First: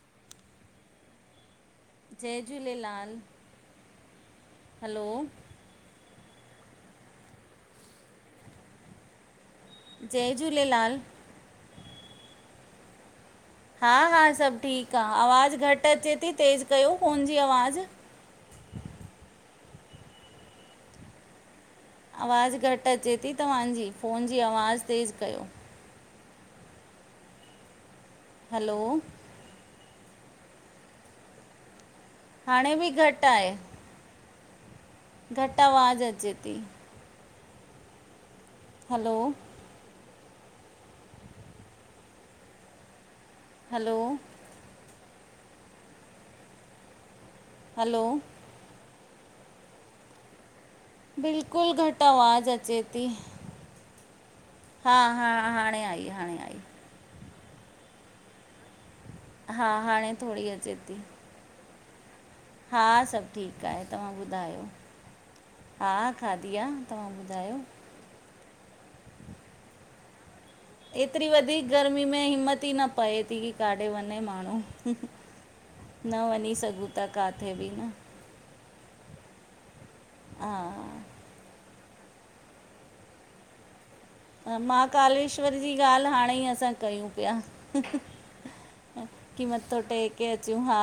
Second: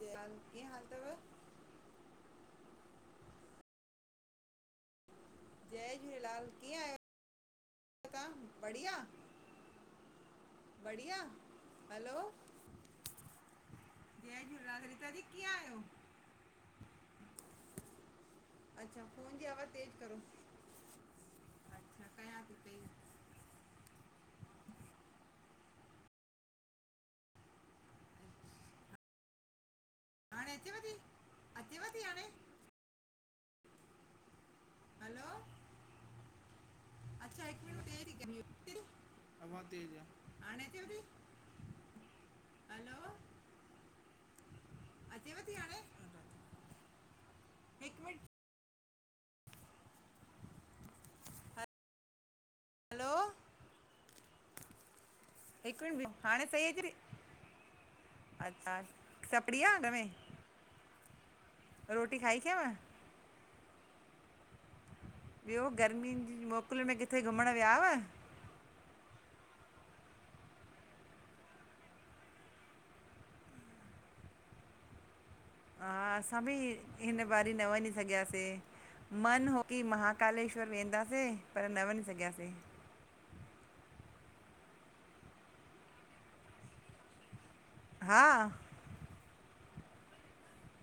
कीअं हाल तव? जय झूलेलाल! हलो! जय झूलेलाल! कीअं आयो तहां, बढ़िया? जय झूलेलाल! बढ़िया, हलो! हा हा, जय सभ झूलेलाल ठीक आ, रीता जी कीअं आवाज़ आहियो घट अचे ती, तेज़ कयो फ़ोन जी आवाज़। अच्छा, फोन जी आवाज़ तेज करो। अच्छा कयां थी आवाज़ पई घट अचे ती तव्हांजी, फ़ोन जी आवाज़ तेज़ कयो। हलो! हाणे अचेव ती, अचेव ती हाणे? हाणे बि घट आहे। हलो घट आवाज़ अचे ती। अच्छा, हिक मिंन्ट, ॿे हलो! हा तेज़ आ, हाणे अचेव ती? हलो! हलो! अचेव ती हाणे? हिकु हलो! मिंट बिल्कुल घट आवाज़ अचे ती। हलो हा हा, हाणे हिकु मिंट आई, बीहो। हाणे आई। सही अचे थी [unintelligible] हा, आहे घर में हाणे थोड़ी अचे ती। रोटी खाई ख्यंव? हा, सभ ठीक आहे, तव्हां ॿुधायो? ॿियो हा, गर्मियुनि जी खाधी आ, मोकिल में तव्हां किथे घुमण ॿुधायो? विया हुआ? एतरी वधीक गर्मी में, हिम्मत ई न पए ती की काॾे वञे माण्हूं। हा, असां बि हिन बारी किथे न बि वञी सघयासे। मन हो की महाकालेश्वर वेंदासे, हा पर न वञी सघियासे। महाकालेश्वर जी ॻाल्ह हाणे ई असां कयूं प्या। हा की मथो टेके अचूं, हा।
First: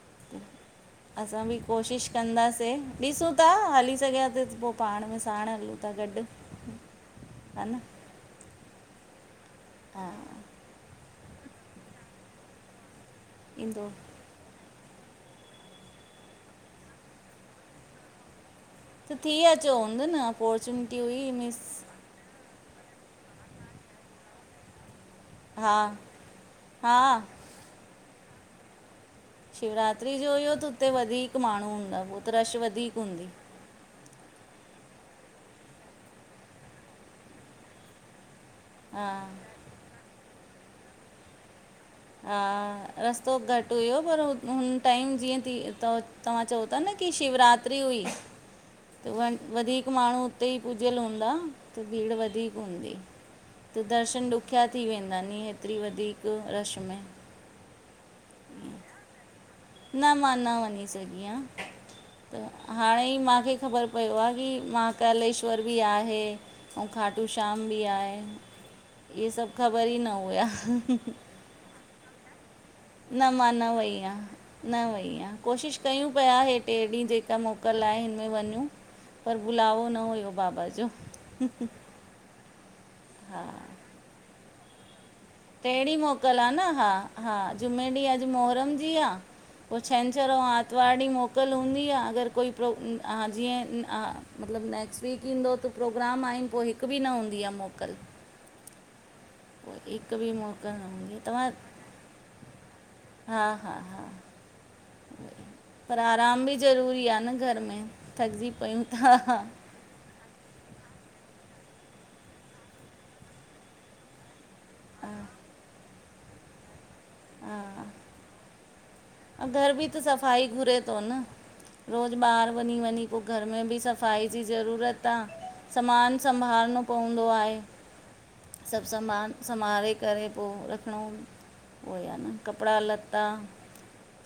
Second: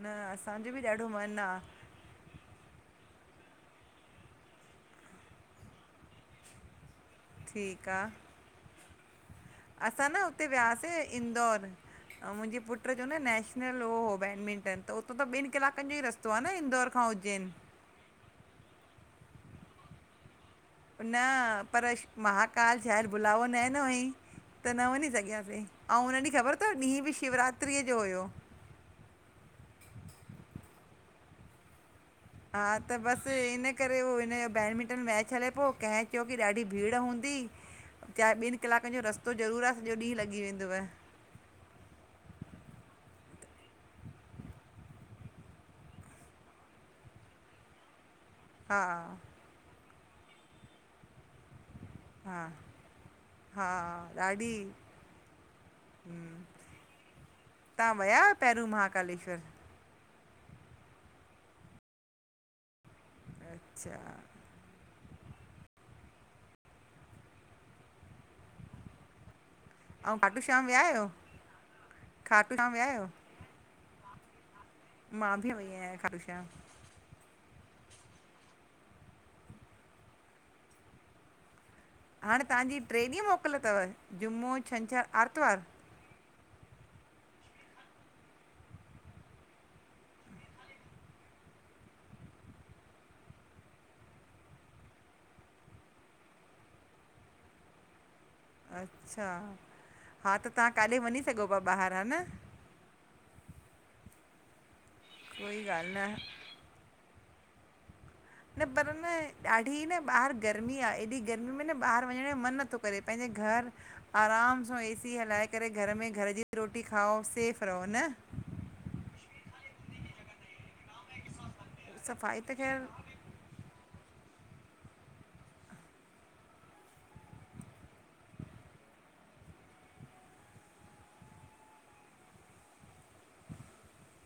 न असांजो बि ॾाढो मन असां आ, बि कोशिश कंदासे, ॾिसूं ता, हली सघियासे त पो पाण में साण हलूं ता, गॾ। ठीक आ, असां हा न हुते वियासे। इंदौर, औं मुंजे पुट्र जो न नैशनल ईंदो ओ हो बैडमिंटन, त उतों त ॿिन कलाकन जो ई रस्तो आ न, इंदौर खां उज्जैन। त थी अचो हूंदो न, अपॉर्चुनिटी न हुई, मिस पर महाकाल शायद बुलावो न ॾिनो हुअईं, त न वञी सघयास। अरे! हा औं उन ॾींह ख़बर तव, ॾींंह बि हा शिवरात्रीअ जो हुयो। शिवरात्री जो हुयो, त उते वधीक माण्हूं हूंदा पो। हा, त बस इन इन करे, हू हिनजो बैडमिंटन मैच हले पो, कंहिं च्यो की ॾाढी भीड़ हूंदी चाए ॿिनि कलाकनि जो हा रस्तो ज़रूर आ सॼो ॾींहुं लॻी वेंदव। हा रस्तो घटि हुयो पर हू हुन टाइम जीअ तीअं त तव्हां चओ ता न की शिवरात्री हुई हा व वधीक माण्हू उते ई पूज्यल हूंदा, त भीड़ हा वधीक हूंदी। हा त दर्शन ॾाढी ॾुखिया थी वेंदा आहिन नी हेतिरी वधीक रश में तां वया हुयो पहिरियों महाकालेश्वर? न मां न वञी सघी आ, त हाणे ई मां खे ख़बर अच्छा पयो आहे मां कालेश्वर बि आहे अऊं खाटू श्याम बि आहे। ऐं सभु ख़बर ई ऐं न खाटू हुया। श्याम विया आहियो खाटू श्याम विया आहियो? न मां न वई अहियां, न वई अहियां, मां बि वई कोशिशि आहियां कयूं खाटू पिया श्याम हे टे ॾींहुं जेका मो कल आहे हिन में वञूं, पर बुलावो न हुयो बाबा जो। हाणे तव्हांजी ट्रे ॾींहुं मोकल हा तव जुमो, छंछर, आरतवार। एहिड़ी मोकल आ न, हा हा जुमें ॾींहुं अॼु मोहरम जी आ। पो छंछर अऊं आतवार ॾींहुं मोकल हूंदी आ अॻरि कोई प्रो जीअं अ मतिलबु नैक्स्ट वीक ईंदो त प्रोग्राम आहिनि, पो हिकु बि न हूंदी आ मोकल। अच्छा, पोइ हिक बि हा त तां मोकल न काॾे हूंदी आहे वञी सघो तव्हां पा ॿाहिरि हा न। हा हा हा कोई ॻाल्हि न पर आ। आराम बि ज़रूरी आ न घर में, थकजी न पयूं पर न ता। ॾाढी न ॿाहिरि गर्मी आ एॾी गर्मी में न ॿाहिरि वञणु जो मन नथो करे पंहिंजे घर आराम सां ए-सी हलाए करे घर में घर जी रोटी खाओ, सेफ रहो न। अ घर बि त सफ़ाई घुरे तो न, रोज़ु सफ़ाई ॿाहिरि त वञी ख़ैर वञी पो घर में बि सफ़ाई जी ज़रूरत आ समान संभालणो पवंदो आहे। सभु समान संभाले करे पो रखिणो उहोइ आ न, कपिड़ा लता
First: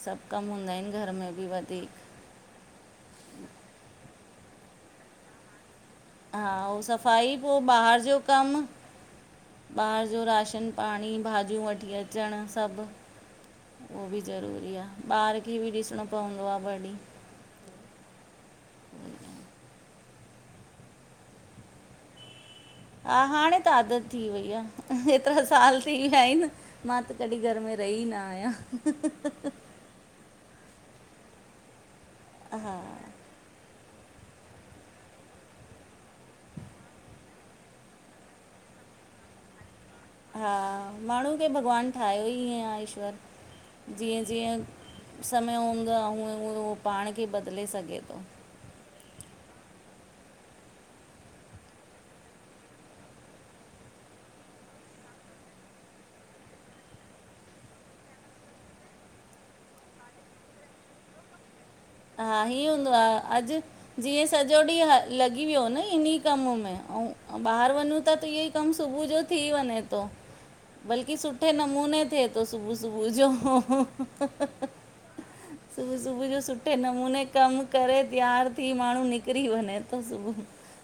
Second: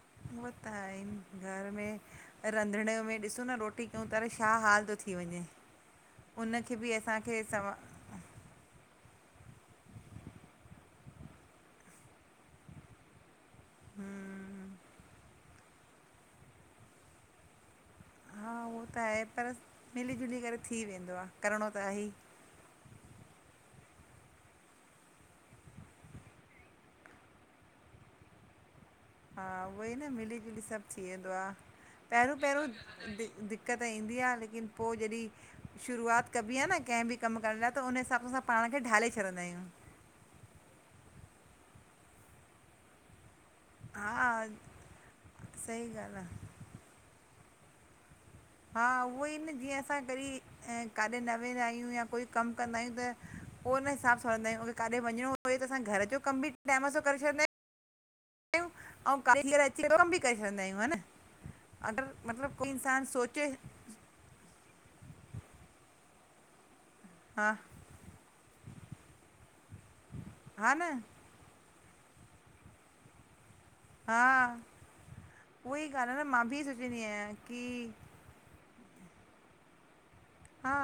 सभु कम उहो हूंदा त घर में आहिनि, बि घर में वधीक रंधिणे में ॾिसूं न रोटी कयूं त, छा हाल तो थी वञे। हा उनखे हो बि सफ़ाई असांखे पो सवा ॿाहिरि जो कमु ॿाहिरि जो राशन पाणी भाॼियूं वठी अच। अचणु सभु, उहो बि हम्म, ज़रूरी आ, ॿार खे बि ॾिसणो पवंदो आ ॿॾी। हूअ त आहे, पर मिली जुली करे थी वेंदो आ, करिणो त आहेइ। हा हाणे त आदत थी वई आ, हेतिरा साल थी विया आहिनि। मां त कॾी घर में रही न आहियां। हा उवई न मिली जुली सभु थी वेंदो आ, पहिरियों पहिरियों हा दि दि दिक्क़त ईंदी आ, लेकिन पो जॾी शुरूआति कॿी आ न कंहिं बि कमु करणु लाइ त, उन हिसाब सां पाण खे ढाले छॾींदा आहियूं। हा, माण्हू खे भॻवानु ठायोई इएं आ ईश्वर। जीअं हा जीअं समय सही हूंदो आ, ॻाल्हि आहे हूअं हूअं उहो पाण खे बदिले सघे तो। हा उवोई न जीअं असां कॾी काॾे न वेंदा आहियूं या कोई कमु कंदा आहियूं त पो हुन हिसाब सां हलंदा आहियूं, अॻरि काॾे वञणो हुजे त असां घर जो कमु बि टेम सां करे छॾंदा आहियूं। आयूं, अऊं काॾे अची करे कमु बि करे छॾंदा आहियूं ह न। अॻरि मतिलबु कोई इंसान सोचे जीएं, सॼो ॾींह ह लॻी व्यो न इनीअ कम में। अऊं, हा ॿाहर वञू ता त इहो ई कम सुभू जो थी वञे तो, हा न बल्कि सुठ् सुठे नमूने थे तो सुभू सुभू जो। हा, उहई सुबुह ॻाल्ह आ सुबुह न, जो मां बि सुठे सोचींदी नमूने आहियां कम की करे, तियार थी माण्हूं निकरी वञे तो, सुभू। हा,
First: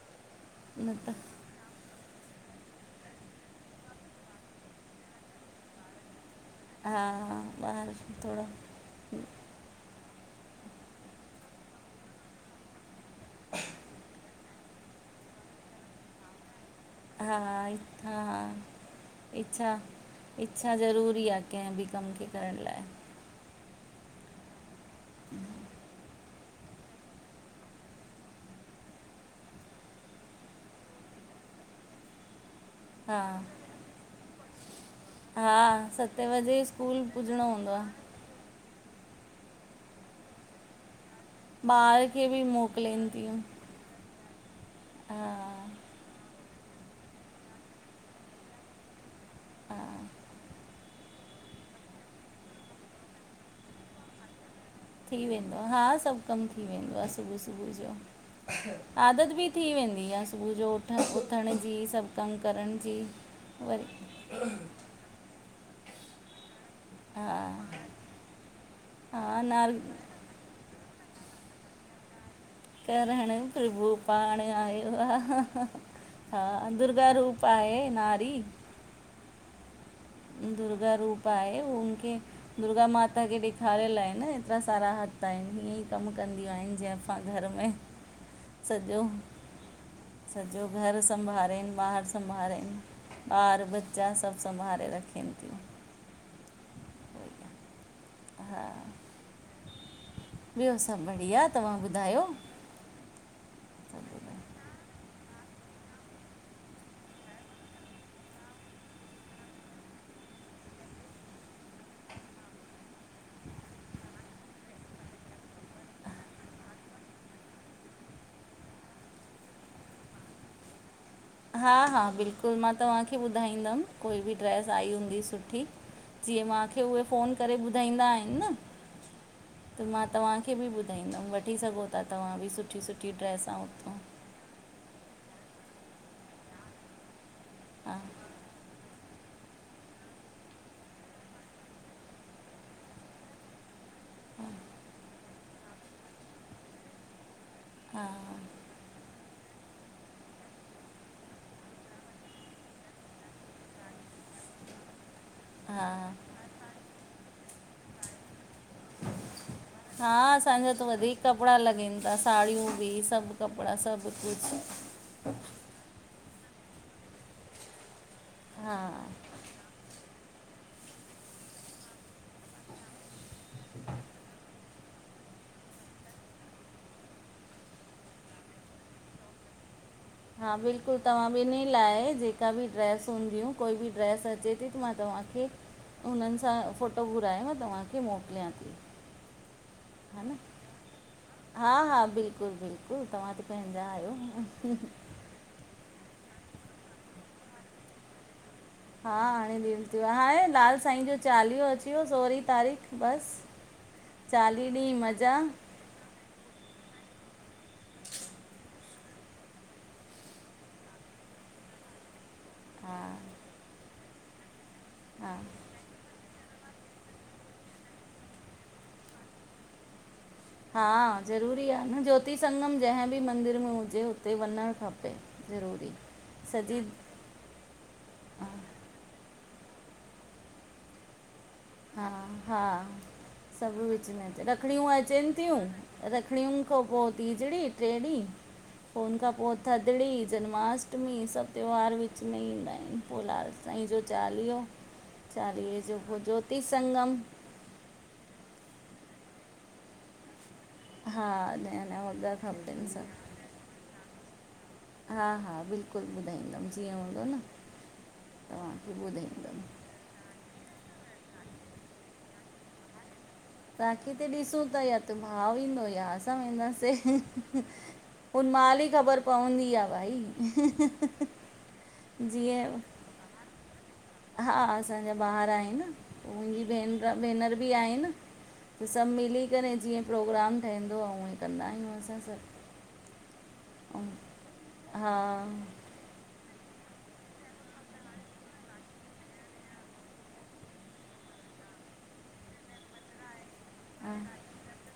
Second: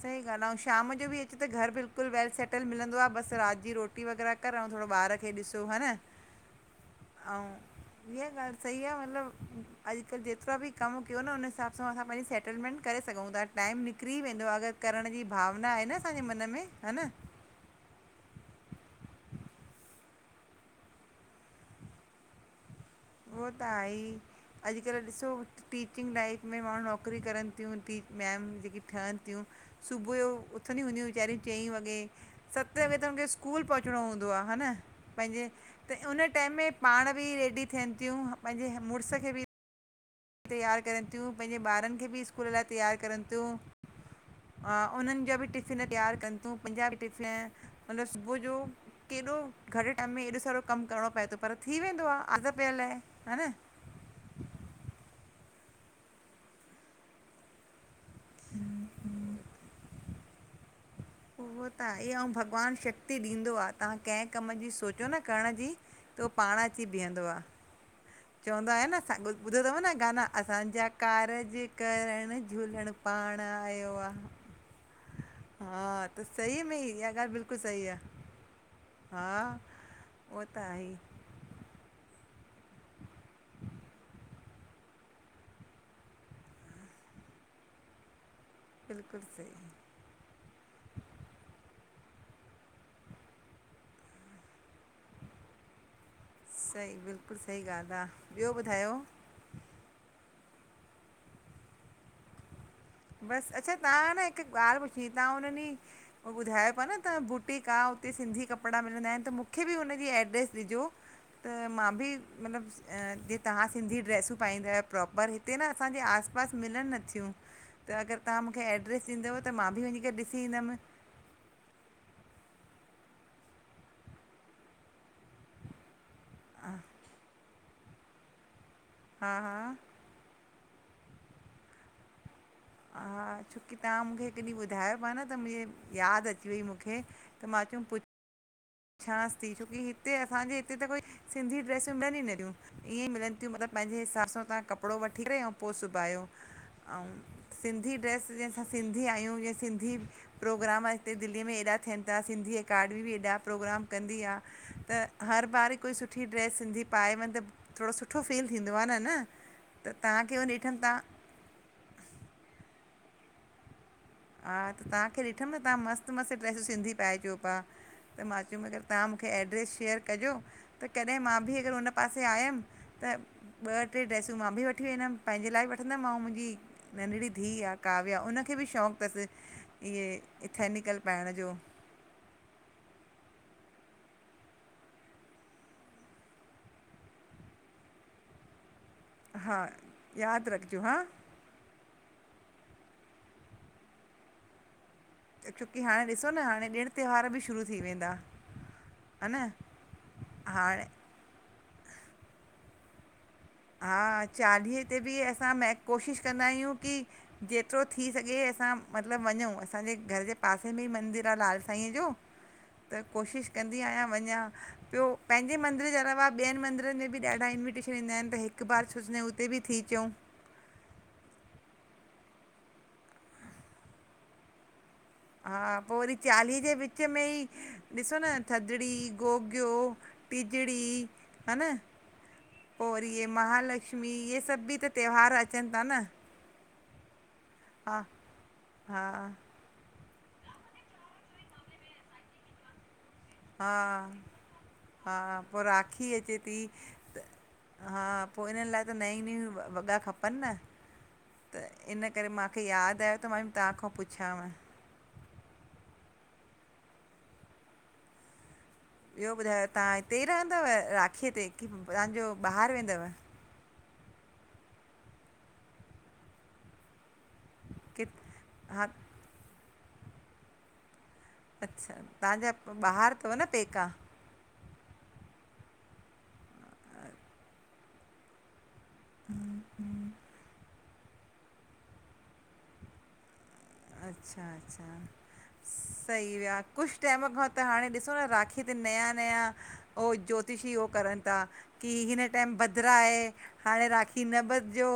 सही ॻाल्ह आ, अऊं शाम जो बि अच त घर बिल्कुल वेल सेटल मिलंदो आ, बस रात जी रोटी वग़ैरा कर, औं थोरो ॿार खे ॾिसो, हा न? हा अऊं, ॿार इीअ थोरो ॻाल्ह सही आ, मतलब अॼकल्ह जेतरा बि कम क्यो न, उन हिसाब सां असां पंहिंजी सेटलमेंट करे सघूं ता। टाइम निकरी वेंदो, अगर करण जी भावना आहे न असांजे मन में, हा न? हा हा हा इच्छा, इच्छा ज़रूरी आ, कंहिं भी कम खे करण लाइ। उहो त आहेई, अॼकल्ह ॾिसो टीचिंग लाइ में माण्हूं नौकरी करन त्यूं, टीच, मैम जेकी ठहन त्यूं सुबूह जो उथंदी हूंदयूं वेचारयूं चईं वॻे। सतें बजे त हुनन हा खे स्कूल पहुचणो हूंदो आ, हा न? पैंजे, हा त उन सते टाइम वजे में स्कूल पाण बि पुॼणो रेडी हूंदो थियन आहे त्यूं, पैंजे मुड़स खे बि तैयार करन त्यूं, पैंजे ॿारन ॿार खे बि स्कूल लाइ तैयार मोकिलीनि करन थियूं त्यूं। उन्हन हा जा बि टिफ़िन तैयार कन त्यूं, पंजा टिफ़िन मतलब सुबूह जो केॾो घट हा टाइम में एॾो सारो कम करणो पै तो, पर थी वेंदो आ, आदत पयल आहे, हा न? थी वेंदो आ, हा सभ कम थी वेंदो आ, सुभू सुभू जो। आदत बि थी वेंदी आ, सुबभू जो उथण उहो त जी सभु आहे, अऊं कमु भॻवान करण जी शक्ति ॾींदो आ, तहां वरी कंहिं कम जी सोच्यो न करण जी तो पाण अची बीहंदो हा आ, चवंदा आयो न, हा ॿुधो नार तव न गाना? असांजा कारज करण करण प्रभु पाण आयो आ। हा त हा, सही में ई इहा दुर्गा ॻाल्हि रूप बिल्कुलु आहे, सही नारी! हा उहो त आहे दुर्गा ई रूप आहे, हुनखे दुर्गा माता खे ॾेखारयल आहे न। केतरा सारा हथ आहिन, हीअंईं कम कंदयूं आहिन जाइफां घर में। सॼो बिल्कुलु सही सॼो घर संभारेन, ॿाहर संभारेन, ॿार ॿच्चा सभ संभारे रख सही बिल्कुल सही ॻाल्ह आ, ॿयो ॿुधायो? ॿयो सभ बढ़िया, तव्हां ॿुधायो? बस, अच्छा तां सभु न हिक बढ़िया। ॻाल् पुछणी? तां उन ॾीं हो, ॿुधायो पा न, त बुटीक आ, उते सिंधी कपड़ा मिलंदा एन, त मूखे बि उनजी एड्रेस ॾिजो? त, मां भी मतलब जीअं तहां सिंधी ड्रेसूं पाईंदायो प्रोपर, हिते न असांजे आस पास मिलन नथयूं। थ्यूं, त अगर तहां मूखे एड्रेस ॾींदव, त मां बि वञी करे ॾिसी ईंदम। हा हा, बिल्कुल मां तव्हांखे ॿुधाईंदम, कोई भी ड्रैस आई हूंदी सु सुठी, जीअं माखे उहे फ़ोन करे ॿुधाईंदा एन न। हा हा त, मां तव्हांखे बि ॿुधाईंदम, वठी सघो ता तव्हां बि सुठ हा, छोकी तहां मूखे ॿुधायो पिया न मुंखे त याद अची वई मुखे त मां चयुम हा पुछ पुछांस थी छोकी हिते असांजे हिते त कोई सिंधी ड्रेसियूं मिलन ही नथियूं ईअं मिलन थियूं मतलब पंहिंजे हिसाब सां तां कपड़ो वठी करे अऊं पो सुबायो अउं सिंधी हा ड्रेस जीअ असां सिंधी आहियूं जीअं सिंधी प्रोग्राम हिते दिल्ली में एॾा थियन था सिंधी एकाडमी बि एॾा प्रोग्राम कंदी आ त हर बार हिक हा सुठी ड्रैस सिंधी पाए वञ त थोड़ो सुठो फील थींदो आ न, न त तव्हांखे हू ॾिठन तां कपड़ा लॻन था साड़ियूं भी सब कपड़ा सब कु हा त तां खे ॾिठम न तव्हां मस्त मस्त ड्रेस सिंधी पाइजो पिया त मां चयम हा अगर तां मुंखे एड्रेस शेयर कजो त कॾहिं मां भी अगर हुन पासे आयम त ॿ टे ड्रैसूं मां बि वठी वेंदम पंहिंजे लाए बि वठंदम ऐं मुंहिंजी नंढड़ी धीअ आ काव्या उनखे बि शौक़ थस इए हा बिल्कुल तव्हां ॿिन्हनि लाए जे नवि ड्रैस हूंदियूं कोई बि ड्रैस अचे थी त मां तव्हांखे हुनन सां फोटो घुराए मां तव्हांखे मोकलियां थी हा हा न याद रखजो हां हा हा बिल्कुल बिल्कुल तव्हां त पंहिंजा आहियो छोकी हाणे ॾिसो न हाणे ॾिण त्योहार भी शुरू थी वेंदा हा हाणे ॾिण त्योहार, हा हाणे लाल साईं जो चालीहो अची वियो सोरहीं तारीख़ बस हा चालीहे ते भी असां मेन कोशिश कंदा आहियूं की जेतरो थी सघे असां मतलब वञउं, असांजे घर जे पासे में ई मंदिर आ लाल साईंअ जो हा त कोशिश कंदी आहियां वञा ॿियो हा पंहिंजे मंदिर जे अलावा ॿियन मंदिरन में बि ॾाडा इंविटेशन ईंदा आहिन त हिक बार सोचंदा आहियूं हुते बि थी अचऊं हा ज़रूरी आ न ज्योति संगम जंहिं भी मंदर में हुजे हुते वञण खपे हा ज़रूरी पो वरी चालीह जे सॼी विच में ई ॾिसो न हा थधड़ी गोगियो टीजड़ी हा न हा हा पो वरी ए सभु विच महालक्ष्मी में इहे सभ भी त त्योहार अचन था न रखिणिन खां पो टीजड़ी ट्रे हा ॾींहं हा हुन खां पो थदड़ी जन्माष्टमी सब त्योहार विच में ईंदा आहिन पो लाल साईं जो हा चालीहो, हा पोइ चालीह जो राखी पो अचे थी ज्योति संगम त हा पो इन्हन लाए त नय नयूं वॻा खपन न हा नया त नया इन करे वॻा मां खे खपनि याद आयो त मां सभु तव्हां खां पुछयांव हा हा बिल्कुल ॿुधाईंदम जीअं हूंदो न तव्हांखे ॿियो ॿुधाईंदमि ॿुधायो तां हिते ई रहंदव राखीअ ते की तहांजो ॿाहर वेंदव राखी ते ॾिसूं था या त भाव ईंदो या असां वेंदासे किथे उन माल हा ई ख़बर पवंदी आ भाई अच्छा तांजा जीअं ॿाहर थव न पैका हा असांजा ॿाहर आहिन मुंहिंजी भेन भेनर भी आहिन सभ मिली करे जीअं प्रोग्राम ठहींदो आ उएंं कंदा आहियूं असां सभ अच्छा अच्छा सही विया कुछ टाइम खां त हाणे ॾिसो न राखीअ ते नया नया ओ ज्योतिषी उहो करन था की हिन टाइम भदरा आहे हाणे हा राखी न बधजो,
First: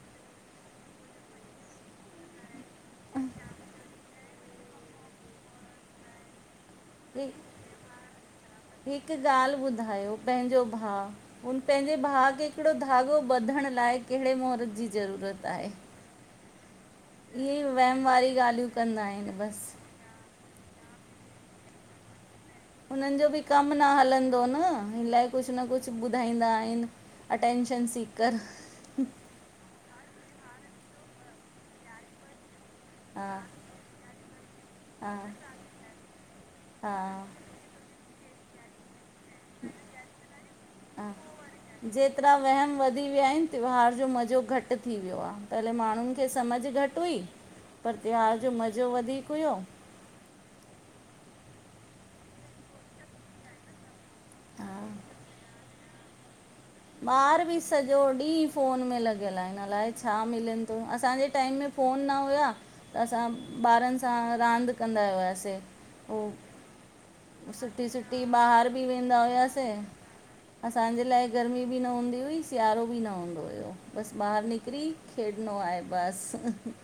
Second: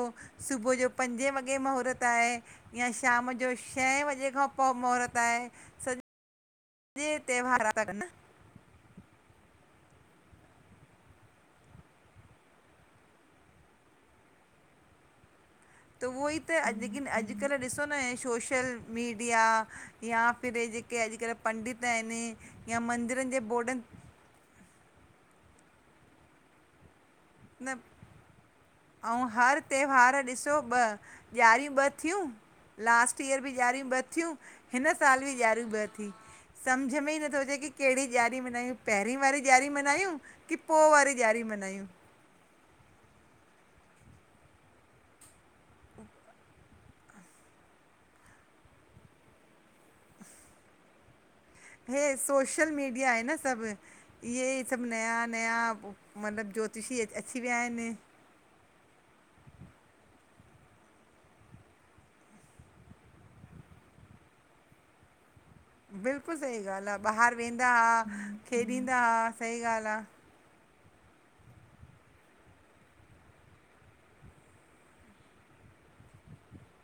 सुबुह जो पंजे वॻे महूरत आहे यां शाम जो छहें वजे खां पो महूर्तु आहे। जीअं हि- त्योहार आ ता कन। हिकु ॻाल्हि ॿुधायो, पंहिंजो भाउ हुन पंहिंजे भाउ खे हिकिड़ो धाॻो ॿधण लाइ कहिड़े महूर्तु जी ज़रूरत आहे? त उहो ई त, लेकिन अॼुकल्ह इहे ई ॾिसो न वहम हे वारी सोशल ॻाल्हियूं कंदा आहिनि मीडिया बसि या फिर हे जेके अॼुकल्ह पंडित आहिनि या हुननि जो मंदरनि बि जे कमु न बोर्डनि हलंदो न इनलाई कुझु न कुझु ॿुधाईंदा आहिनि। अटैेंशन सीकर। आऊं हर त्योहार ॾिसो ॿ, ॾियारी ॿ थियूं लास्ट हा ईयर बि ॾियारी ॿ थियूं हिन हा साल बि ॾियार्यू ॿ थी, हा सम्झ में ई नथो अचे की कहिड़ी ॾियारी मल्हायूं पहिरीं वारी ॾियारी मल्हायूं की पोइ वारी ॾियारी मल्हायूं? एतिड़ा वहम वधी विया आहिनि त्योहार जो मज़ो घटि थी वियो आहे, पहले माण्हुनि खे सम्झि घटि हुई पर त्योहार जो मज़ो वधीकु हुयो। हे सोशल मीडिया आहे न सभु, इहे ई सभु हा नया-नया मतिलबु जो ॿारु बि सॼो ॾींहुं फो़नु में लॻियल आहिनि अलाए छा मिलेनि थो, असांजे टाइम में फ़ोनु न हुया त असां ॿारनि सां रांदि कंदा हुआसीं। बिल्कुलु सही ॻाल्हि आहे ॿाहिरि पो वेंदा हुआ सुठी-सुठी ॿाहिरि बि खेॾींदा वेंदा हुआ सही हुआसीं। ॻाल्हि आहे असांजे लाए गर्मी बि न हूंदी हुई, सियारो बि न हूंदो हुयो, बसि ॿाहिरि निकिरी खेॾिणो आहे बसि। [inaudible]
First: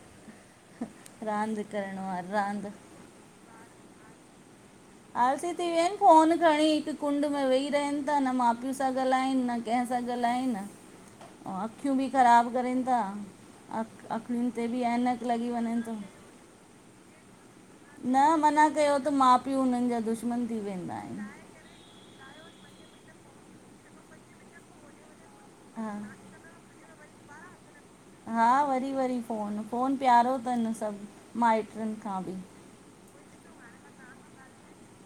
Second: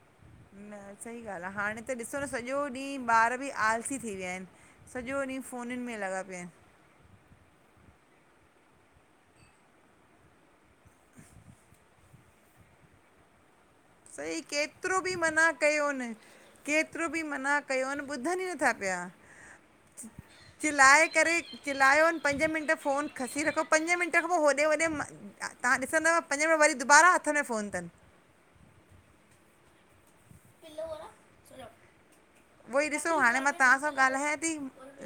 न सही ॻाल्हि आहे, रांदि हाणे त करिणो ॾिसो आहे न सॼो रांदि ॾींहुं ॿारु बि आलसी थी विया आहिनि। सॼो ॾींहुं आलसी थी फ़ोनुनि विया आहिनि में लॻा फ़ोनु पिया आहिनि खणी त कुंड में वेही रहनि था न माउ पीउ सां ॻाल्हाइनि न कंहिं सां ॻाल्हाइनि। अखियूं बि ख़राब करीन था। सही अख-अखियुनि ते बि केतिरो ऐनक मना लॻी वञेनि थो। कयोनि केतिरो बि मना कयूंनि न ॿुधनि ई मना नथा कयो पिया, त माउ पीउ हुननि जा दुश्मन थी वेंदा चिल्लाए आहिनि करे चिल्लायोनि, पंज मिंट फ़ोनु खसी रखो, पंजे मिंट खां पोइ होॾे-होॾे तव्हां हा ॾिसंदव पंजे मिन्ट में वरी दुबारा हथ में फ़ोनु तनि। हा वरी-वरी फो़नु, फ़ोनु प्यारो तनि सभु माइट्रनि खां बि। उहोई ॾिसो हाणे मां तव्हां सां ॻाल्हायां थी,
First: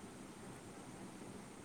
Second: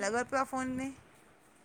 लॻो पियो आहे फ़ोनु में।